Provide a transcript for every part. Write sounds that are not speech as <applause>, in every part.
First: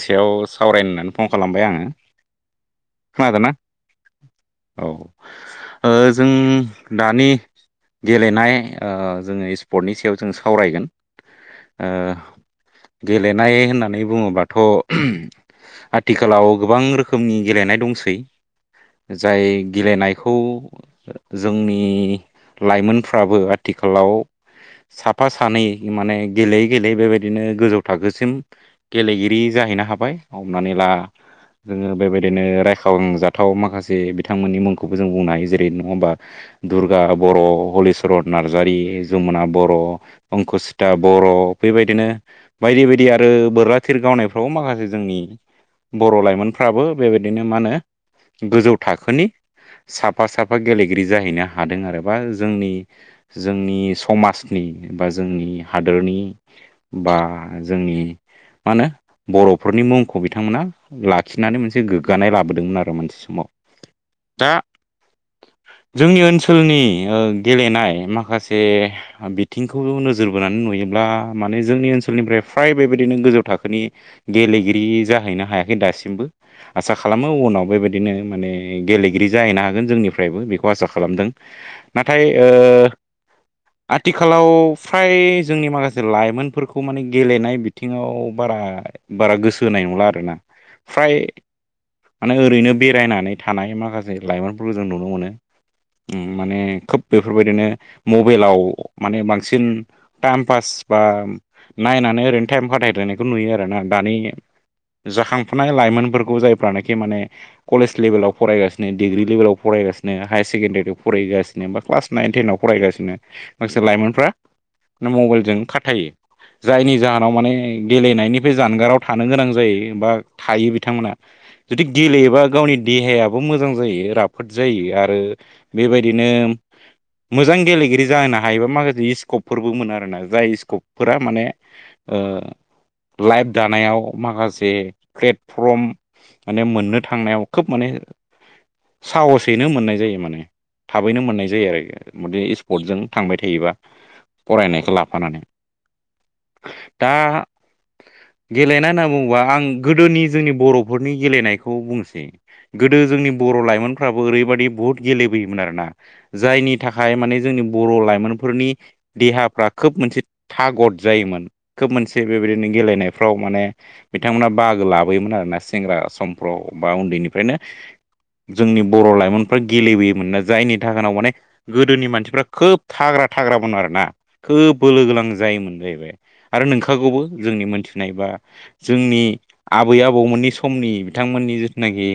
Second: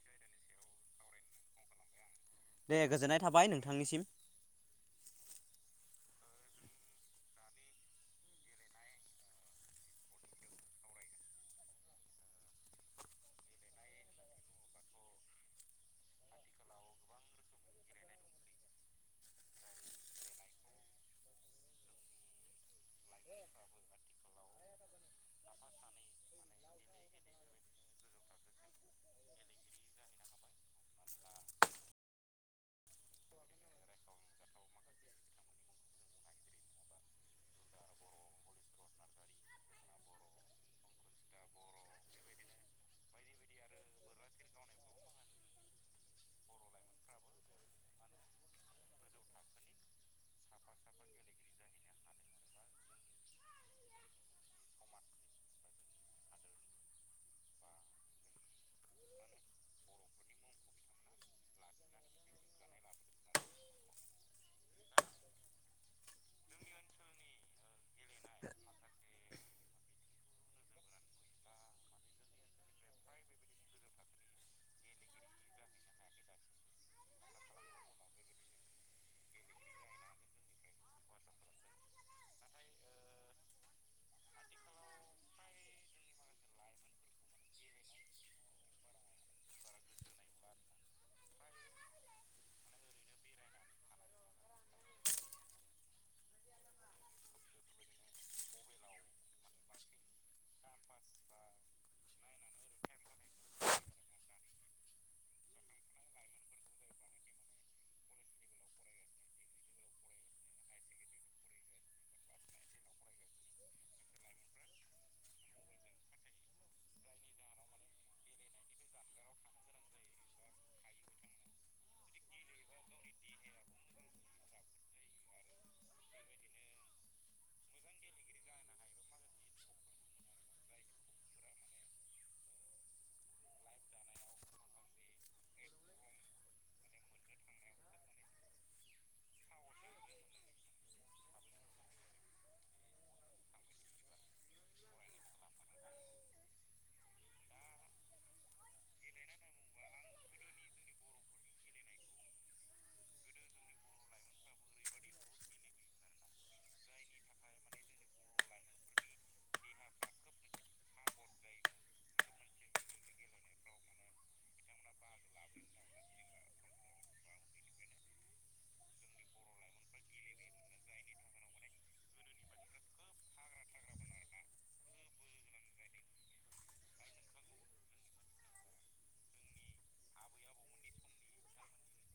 एसेयाव सावरायनो होननानै फन खालामबाय आङो। दे गोजोननाय थाबाय खोनादोंना नोंथांनिसिम। औ ओ जों दानि गेलेनाय ओ जोङो स्पर्टनि सायाव जों सावरायगोन। ओ गेलेनाय होननानै बुङोबा थ' आथिखालाव गोबां रोखोमनि गेलेनाय दंसै। जाय गेलेनायखौ जोंनि लाइमोनफ्राबो आथिखालाव साफा सानै माने गेलेयै गेलेयै बेबायदिनो गोजौ थाखोसिम गेलेगि बिदि जाहैनो हाबाय हमनानै ला जोङो बेबायदिनो रायखांजाथाव माखासे बिथांमोननि मुंखौबो जों बुंनो हायो जेरै नङा होमबा? दुर्गा बर' हलिचरन नार्जारि जमुना बर' पंकसिता बर'। बेबायदिनो बायदि बायदि आरो बोरा थिर गावनायफ्राव माखासे जोंनि बर' लाइमोनफ्राबो बेबायदिनो मा होनो? गोजौ थाखोनि साफा साफा गेलेगिरि जाहैनो हादों आरो बा जोंनि जोंनि समाजनि बा जोंनि हादोरनि बा जोंनि मा होनो बर'फोरनि मुंखौ बिथांमोना लाखिनानै मोनसे गोग्गानाय लाबोदोंमोन आरो मोनसे समाव। दा जोंनि ओनसोलनि गेलेनाय माखासे बिथिंखौबो नोजोर बोनानै नुयोमोन। माने जोंनि ओनसोलनिफ्राय फ्राय बेबायदिनो गोजौ थाखोनि गेलेगिरि जाहैनो हायाखै दासिमबो आसा खालामो उनाव बेबायदिनो माने गेलेगिरि जाहैनो हागोन जोंनिफ्रायबो बेखौ आसा खालामदों नाथाय ओ आथिखालाव फ्राय जोंनि माखासे लाइमोनफोरखौ माने गेलेनाय बिथिङाव बारा बारा गोसो होनाय नंला आरोना ओमफ्राय माने ओरैनो बेरायनानै थानाय माखासे लाइमोनफोरखौ जों नुनो मोनो। उम माने खोब बेफोरबायदिनो मबेलाव माने बांसिन टाम पास स्बा नायनानै ओरैनो टाइम खाथायलायनायखौ नुयो आरोना दानि जाखांफुनाय लाइमोनफोरखौ जायफ्रानाखि माने कलेज लेभेलाव फरायगासिनो डिग्रि लेभेलाव फराय फरायगासिनो हायार सेकेण्डारिखौ फरायगासिनो बा क्लास नाइन टेनाव फरायगासिनो माखासे लाइमोनफ्रा नो मबाइलजों खाथायो जायनि जाहोनाव माने गेलेनायनिफ्राय जानगाराव थानो गोनां जायो बा थायो बिथांमोना। जुदि गेलेयोबा गावनि देहायाबो मोजां जायो राफोद जायो आरो बेबायदिनो मोजां गेलेगिरि जाहोनो हायोबा माखासे इकपफोरबो मोनो आरोना जाय स्कपफोरा माने ओ लाइभ दानायाव माखासे प्लेटफ्रम माने मोननो थांनायाव खोब माने ओ साहसैनो मोननाय जायो माने। थाबैनो मोननाय जायो आरो मेथे इस्पटजों थांबाय थायोबा फरायनायखो लाफानानै। दा गेलेनाय होनना बुङोबा आं गोदोनि जोंनि बर'फोरनि गेलेनायखौ बुंसै गोदो जों नि बर' लाइमोनफ्राबो ओरैबायाददि बहुत गेलेबोयोमोन आरोना जायनि थाखाय माने जोंनि बर' लाइमो मोन फोरनि देहाफ्रा खोब मोनसे थागद जायोमोन। खोब मोनस से बेबायदिनो गेलेनायफ्राव माने बिथांमोना बाहागो लाबोयोमोन आरोना सेंग्रा समफ्राव बा उन्दै बिनिफ्रायनो जोंनि बर' लाइमोनफ्रा गेलेबोयोमोन ना जायनि थाखोनाव माने गोदोनि मानसिफ्रा खोब थाग्रा था थाग्रामोन आरोना खोब बोलो गोलां जायोमोन जाहैबाय आरो नोंख खागौबो जोंनि मोनथिनाय बा जोंनि आबै आबौमोननि समनि बिथांमोननि जोथुना निगि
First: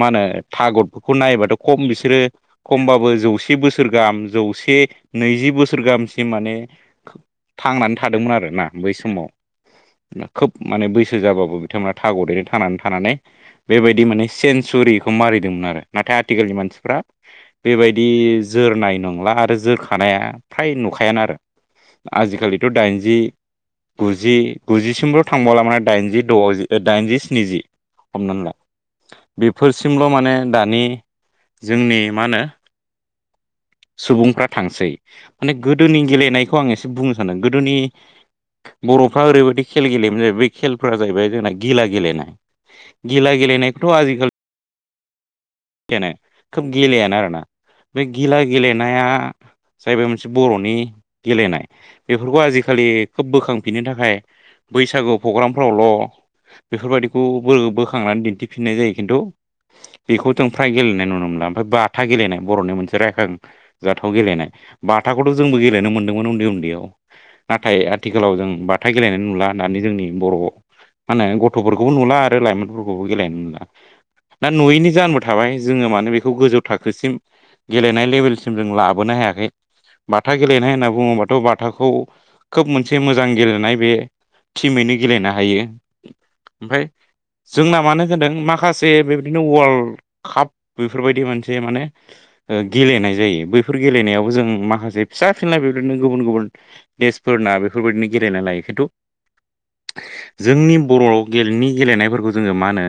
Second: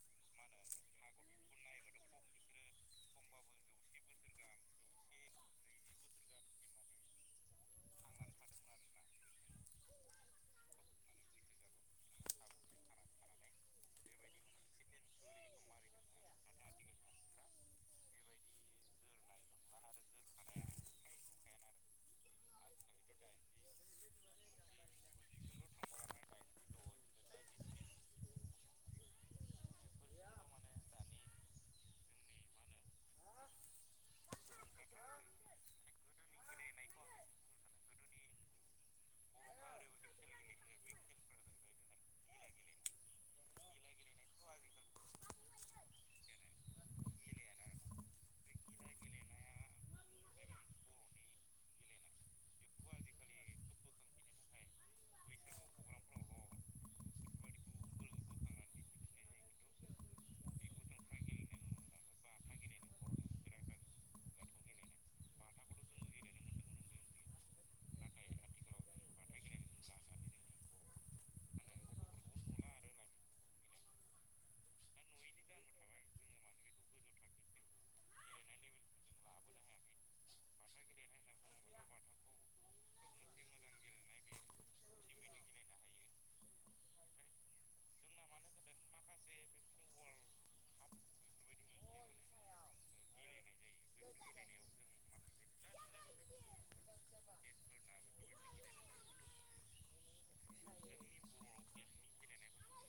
मानो थागदफोरखौ नायोबाथ' खम बिसोरो खमबाबो जौसे बोसोर गाम जौसे ए नैजि बोसोर गाहामसिम माने थांनानै थादोंमोन आरोना बै समाव। ना खोब माने बैसो जाबाबो बिथांमोना थागदैनो थानानै थानानै बेबायदि माने सेन्स उरिखौ मारिदोंमोन आरो नाथाय आथिखालनि मानसिफ्रा बेबायदि जोरनाय नंला आरो जोरखानाया फ्राय नुखायानो आरो। आजिखालिथ' दाइनजि गुजि गुजिसिमल' थांबावला माने दाइनजि द'जि ओ दाइनजि स्निजि। हमनान ला बेफोरसिमल' माने दानि जोंनि मानो सुबुंफ्रा थांसै माने गोदोनि गेलेनायखौ आं एसे बुंनो सानदों गोदोनि बर'फ्रा ओरैबायदि खेल गेलेयोमोन जाहैबा बै खेलफ्रा जाहैबाय जोंना गिला गेलेनाय। गिला गेलेनायखौथ' आजिखाल बेनो खोब गेलेयानो आरोना। बै गिला गेलेनाया जाहैबाय मोनसे बर'नि गेलेनाय बेफोरखौ आजिखालि खोब बोखांफिननो थाखाय बैसागु पग्राम फ्रावल' बेफोरबायदिखौ बो-बोखांनानै दिन्थिफिननाय जायो खिन्थु बेखौ जों फ्राय गेलेनाय नुनो मोनला। ओमफाय बाथा गेलेनाय बर'नि मोनसे रायखां जाथाव गेलेनाय बाथाखौथ' जोंबो गेलेनो मोन्दोंमोन उन्दै उन्दैयाव। नाथाय आथिखालाव जों बाथा गेलेनाय नुला दानि जोंनि बर' मानो गथ'फोरखौबो नुला आरो लाइमोनफोरखौबो गेलेनाय नुला ना नुयैनि जाहोनबो थाबाय जोङो माने बेखौ गोजौ थाखोसिम गेलेनाय लेभेलसिम जों लाबोनो हायाखै। बाथा गेलेनाय होनना बुङोबाथ' बाथाखौ खोब मोनसे मोजां गेलेनाय बे टिमैनो गेलेनो हायो। ओमफाय जोंना मानो होदों माखासे बेबादिनो वाल्ड काप बेफोरबायदि मोनसे माने ओ गेलेनाय जायो। बैफोर गेलेनायावबो जों माखासे फिसा फिनला बेफोरबायदिनो गुबुन गुबुन देशफोरना बेफोरबायदिनो गेलेना लायो। खिन्थु जोंनि बर' गेल नि गेलेनायफोरखौ जोङो मानो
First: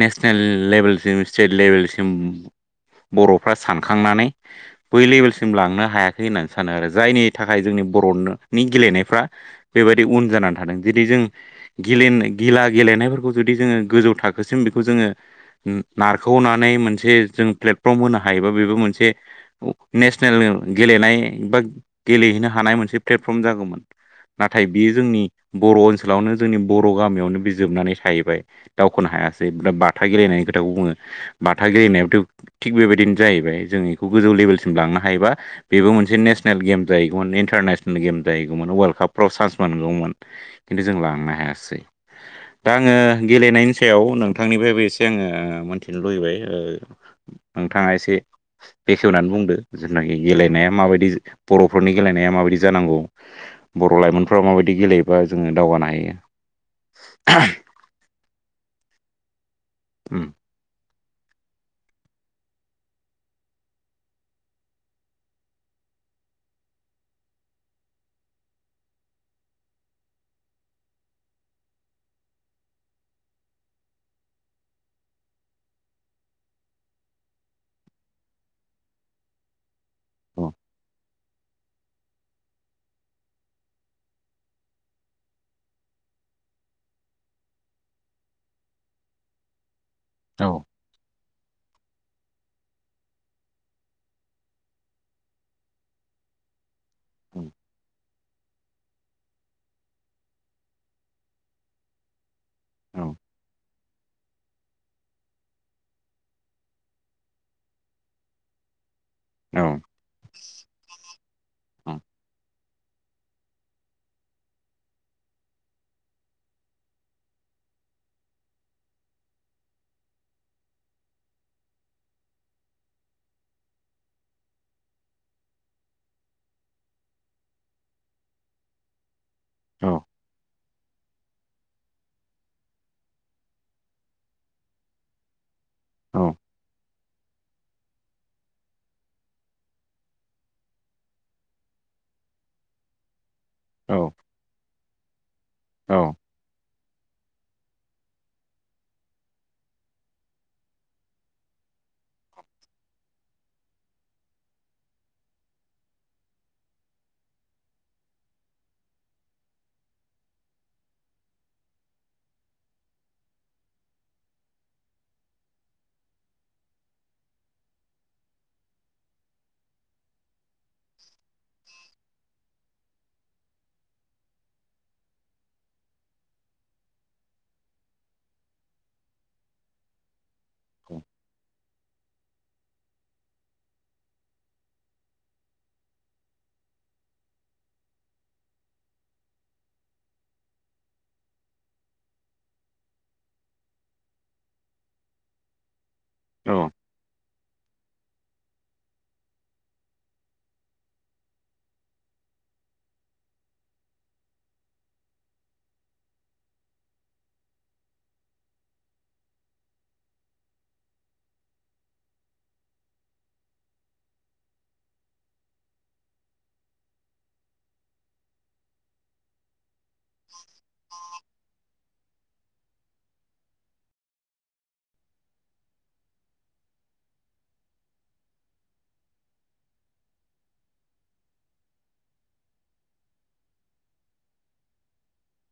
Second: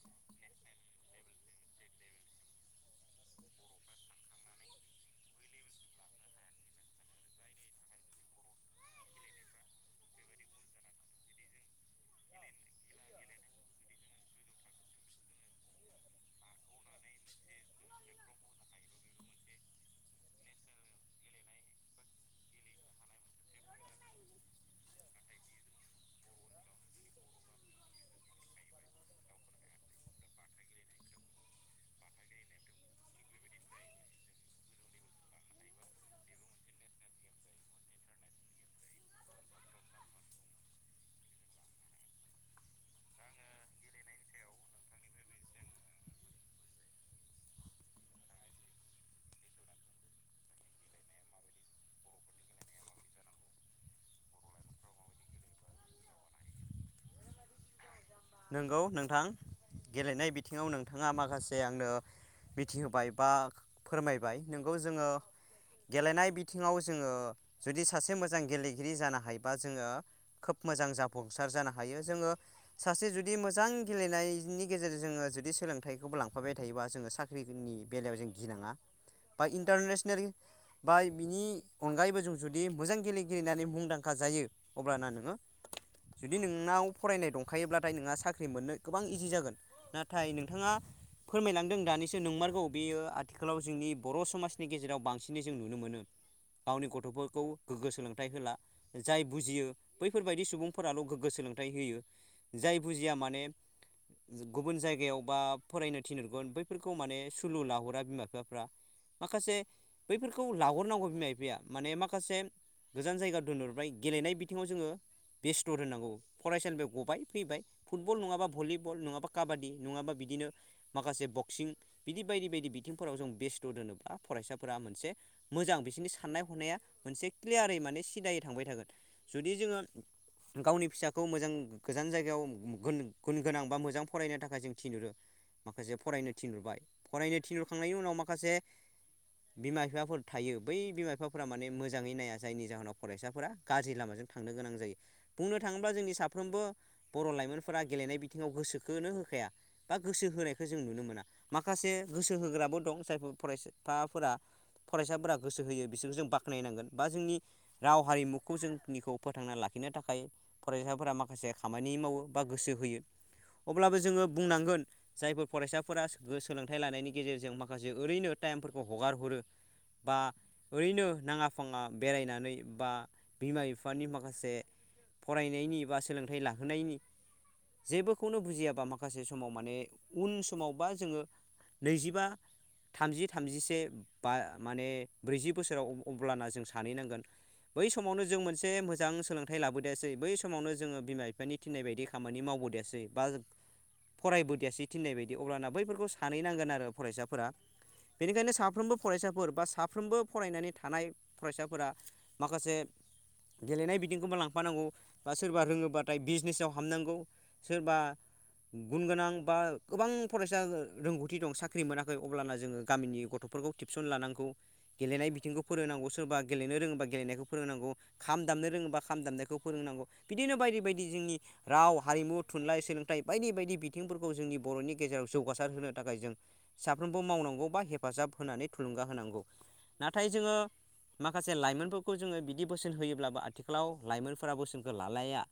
नेसनेल लेभेलसिम स्टेट लेभेलसिम बर'फ्रा सानखांनानै बै लेभेलसिम लांनो हायाखै होननानै सानो आरो जायनि थाखाय जोंनि बर'नि गेलेनायफ्रा बेबायदि उन जानानै थादों जेरै जों गेले गिला गिला गेलेनायफोरखौ जुदि जोङो गोजौ थाखोसिम बेखौ जोङो नारखोनानै मोनसे जों प्लेटफर्म होनो हायोबा बेबो मोनसे नेसनेल गेले गेलेनाय बा गेलेहैनो हानाय मोनसे प्लेटफर्म जागौमोन। नाथाय बियो जोंनि बर' ओनसोलावनो जोंनि बर' गामियावनो बे जोबनानै थाहैबाय दावखोनो हा यासै बाथा गेलेनाय बाथाखौ बुङो बाथा गेलेनायाथ' थिग बेबायदिनो जाहैबाय जों बेखौ गोजौ लेभेलसिम लांनो हायोबा बेबो मोनसे नेसनेल गेम जाहैगौमोन इन्टारनेसनेल गेम जाहैगौमोन वाल्ड कापफोराव चान्स मोनगौमोन। खिन्थु जों लांनो हायासै दा आङो गेलेनायनि सायाव नोंथांनिफ्रायबो एसे आङो ओ मोनथिनो लुबैबाय ओ नोंथाङा एसे बेखेवनानै बुंदो जेनाखि गेलेनाया माबायदि बर'फोरनि गेलेनाया माबायदि जानांगौ बर' लाइमोनफोरा माबायदि गेलेयोबा जोङो दावगानो हायो। <unintelligible> नोंगौ नोंथां गेलेनाय बिथिङाव नों नोंथाङा माखासे आंनो मिथिहोबाय बा फोरमायबाय नोंगौ जोङो गेलेनाय बिथिङाव जोङो जुदि सासे मोजां गेलेगिरि जानो हायोबा जोङो खोब मोजां जाफुंसार जानो हायो जोङो सासे जुदि मोजां गेलेनायनि गेजेरजों जोङो जुदि सोलोंथाइखौबो लांफाबाय थायोबा जोङो साख्रिनि बेलायाव जों गिनाङा बा इन्टारनेसनेल औ बा बिनि अनगायैबो जों जुदि मोजां गेले गेलेनानै मुंदांखा जायो अब्लाना नोङो जुदि नोंनाव फरायनाय दं खायोब्लाथाय नोंहा साख्रि मोननो गोबां इजि जागोन नाथाय नोंथाङा फोरमायलांदों दानिसो नोंमारगौ बेयो आथिखालाव जोंनि बर' समाजनि गेजेराव बांसिनै जों नुनो मोनो। गावनि गथ'फोरखौ गोग्गो सोलों सोलोंथाइ होला जाय बुजियो बैफोरबायदि सुबुंफोराल' गोग्गो सोलोंथाइ होयो। जाय बुजिया माने <inaudible> गुबुन जायगायाव बा फरायनो थिनहरगोन बैफोरखौ माने सुलु लाहरा बिमा बिफाफ्रा माखासे बैफोरखौ लाहरनांगौ बिमा बिफाया माने माखासे गोजान जायगायाव दोनहरबाय गेलेनाय बिथिङाव जोंङो बेस्थर दोनांगौ फरायसालि बेयाव गबाय फैबाय फुटबल नंङाबा भलिबल नंङाबा काबादि नंङाबा बिदिनो माखासे बक्सिं बिदि बायदि बायदि बिथिंफोराव जों बेस्थ' दोनोब्ला फरायसाफोरा मोनसे मोजां बिसोरनि साननाय हनाया मोनसे क्लियारै माने सिदायै थांबाय थागोन जुदि जोंङो गावनि फिसाखौ मोजां गोजान जायगायाव गुन गोनां बा मोजां फरायनो थाखाय जों थिनहरो माखासे फरायनो थिनहुरबाय फरायनो थिनहुरखांनायनि उनाव माखासे बिमा बिफाफोर थायो बै बिमा बिफाफोरा माने मोजांङै नाया जायनि जाहोनाव फरायसाफोरा गाज्रि लामाजों थांनो गोनां जायो बुंनो थांङोब्ला जोंनि साफ्रोमबो बर' लाइमोनफोरा गेलेनाय बिथिङाव गोसोखोनो होखाया बा गोसो होनायखौ जों नुनो मोना माखासे एसे गोसो होग्राबो दं जायफोर फरायफोरा फरायसाफोरा गोसो होयो बिसोरखौ जों बाख्नायनांगोन बा जोंनि राव हारिमुखौ जोंनिखौ फोथांना लाखि लाखिनो थाखाय फरायसाफोरा माखासे खामानि मावो बा गोसो होयो अब्लाबो जोंङो बुंनांगोन जायफोर फरायसाफोरा सोलोंथाइ लानायनि गेजेरजों माखासे ओरैनो टाइमफोरखौ हगार हरो बा ओरैनो नांङा फाङा बेरायनानै बा बिमा बिफानि माखासे फरायनायनि एबा सोलोंथाइ ला जेबोनो बुजियाया माखासे समाव मान उन समावबा जोंङो नैजिबा थामजि थामजिसे बा माने ब्रैजि बोसोराव अब्लाना जों सानैहैनांगोन। बै समावनो जों मोनसे मोजां सोलोंथाइ लाबोदासै बै समावनो जोंङो बिमा बिफा बिफानि थिननाय बायदि खामानि मावबोदिासै बा फरायबोदों यासै थिननाय बायदि अब्लाना बैफोर बे खौ सानै नांगोन आरो फरायसाफोरा। बेनिखायनो साफ्रोमबो फरायसाफोर बा साफ्रोमबो फरायनानै थानाय फरायसाफोरा माखासे गेलेनाय बिथिंखौबा लांफानांगौ बा सोरबा रोंङोबा नाथाय बिजनेसाव हाबनांगौ सोरबा गुन गोनां बा गोबां फरायसा रोंगौथि दं साख्रि मोनाखै अब्ला जोंङो गामिनि गथ' टिउसन लानांग गेलेनाय बिथिंखौ फोरोंनांगौ सोरबा गेलनो रोंबा गेलेनायखौ फोरोंनांगौ खाम दाम रोंङोबा खामनायखौ फोरोंनांगौ बिदिनो बायदि बायदि जोंनि राव हारिमु थुनलाइ सोलोंथाइ बायदि बायदि बिथिंफोरखौ जोंनि बर'नि गेजेराव जौगासार होनो थाखाय जों साफ्रोमबो मावनांगौ बा हेफाजाब होनानै थुलुंगा होनांगौ नाथाय जोंङो माखासे लाइमोनफोरखौ जोंङो बिदि बोसोन होयोब्लाबो आथिखालाव लाइमोनफोरा बोसोनखौ लालाया।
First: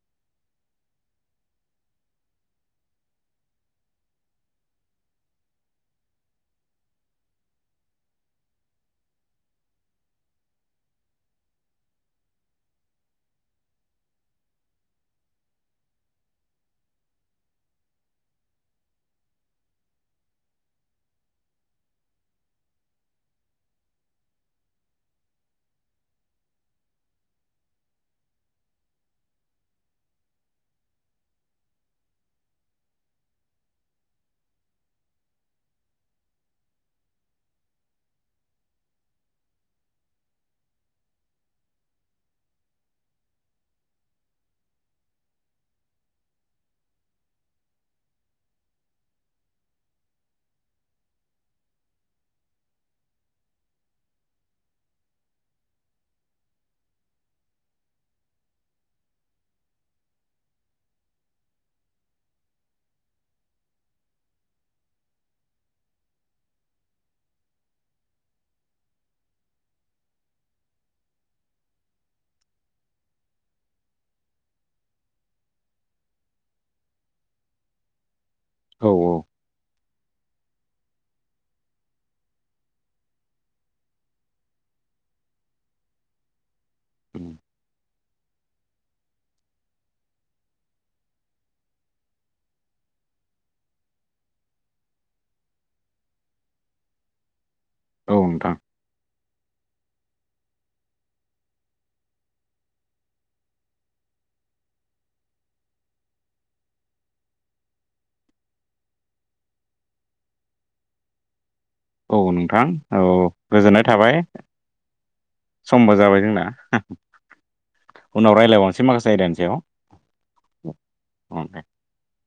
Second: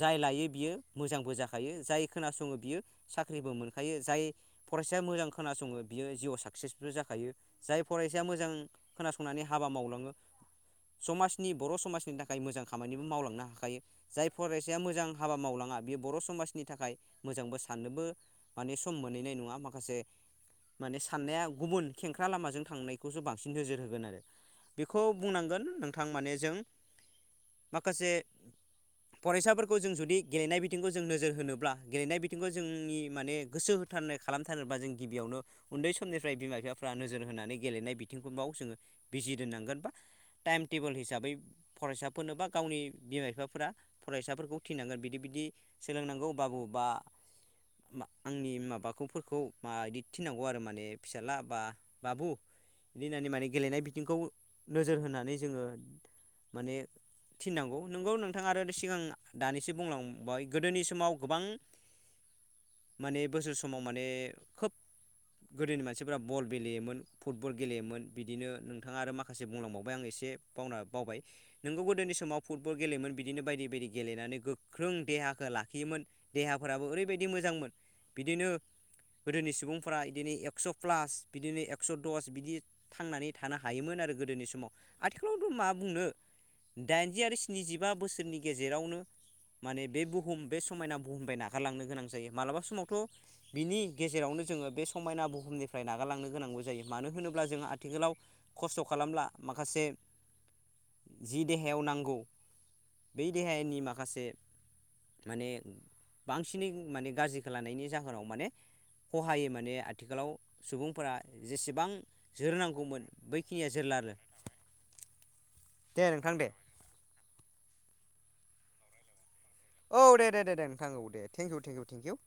जाय लायो बियो मोजांबो जाखायो जाय खोनासंङो बियो साख्रिबो मोनखायो जाय फराय फरायस मोजां खोनासङो बियो जिउआव साक्सेसबो जाखायो जाय फरायसाया मोजां खोनासंनानै हाबा मावो। नि बर' समाजनि थाखाय मोजां खामानिबो मावलांनो हाखायो जाय फराय मासेया मोजां हाबा मावलांङा बेयो बर' समाजनि थाखाय मोजांबो साननोबो माने सम मोनहैनाय नङा। माखासे माने साननाया गुबुन खेंख्रा लामाजों थांनायखौसो बांसिन नोजोर होगोन आरो। बेखौ बुंनांगोन नोंथां माने जों माखासे फरायसाफोरखौ जों जुदि गेलेनाय बिथिंखौ जों नोजोर होनोब्ला गेलेनाय बिथिंखौ जोंनि माने गोसो होथारनाय खालामथारनोबा जों गिबियावनो उन्दै समनिफ्राय बिमा बिफाफ्रा नोजोर होनानै गेलेनाय बिथिंखौबाव जोंङो जिरनांगोन बा टाइम टेबोल हिसाबै फरायसाफोरनो बा गावनि बिमा बिफाफोरा फरायसाफोरखौ थिननांगोन बिदि बिदि सोलोंनांगौ बाबु बा आंनि माबाखौफोरखौ माबायदि थिननांगौ आरो माने फिसाज्ला बा बाबु बिदि होननानै माने गेलेनाय बिथिंखौ नोजोर होनानै जोंङो माने थिननांगौ नंगौ नोंथांङा आरो बिसो सिगां दानिसो बुंलांबाय गोदोनि समाव गोबां माने बोसोर समाव माने खोब गोदोनि मानसिफोरा बल गेलेयोमोन फुटबल गेलेयोमोन बिदिनो नोंथाङा आरो माखासे बुंलांबावबाय आं ए से बावना बावबाय नोंगौ गोदोनि समाव फुटबल गेलेयोमोन बिदिनो बायदि बेबायदि गेलेनानै गोख्रों देहाखौ लाखियोमोन देहाफोराबो ओरैबायदि मोजांमोन। बिदिनो गोदोनि सुबुं फ्रा बिदिनो एक्स' प्लास बिदिनो एक्स' दस बिदि थांनानै थानो हायोमोन आरो गोदोनि समाव आथिखालावथ' मा बुंनो दाइनजि आरो स्निजिबा बोसोरनि गेजेरावनो माने बे बुहुम बे समायना बुहुमनिफ्राय नागारलांनो गोनां जायो मालाबा समावथ' बिनि गेजेरावनो जोङो बे समायना बुहुमनिफ्राय नागारलांनो गोनांगौ जायो मानो होनोब्ला जोङो आं आथिखालाव नोंथां खस्थ' खालामब्ला माखासे जि देहायाव नांगौ बै देहानि माखासे माने बांसिनै माने गाज्रिखौ लानायनि जाहोनाव माने खहायै माने आथिखालाव सुबुंफोरा जेसेबां औ नोंथां औ जोरनांगौमोन बैखिनिया गोजोननाय जोरला आरो। थाबाय समबो दे जाबाय नोंथां जोंना दे उनाव रायलायबावनोसै माखासे आयदानि सायाव औ दे दे दे दे नोंथां औ दे thank you thank you thank U.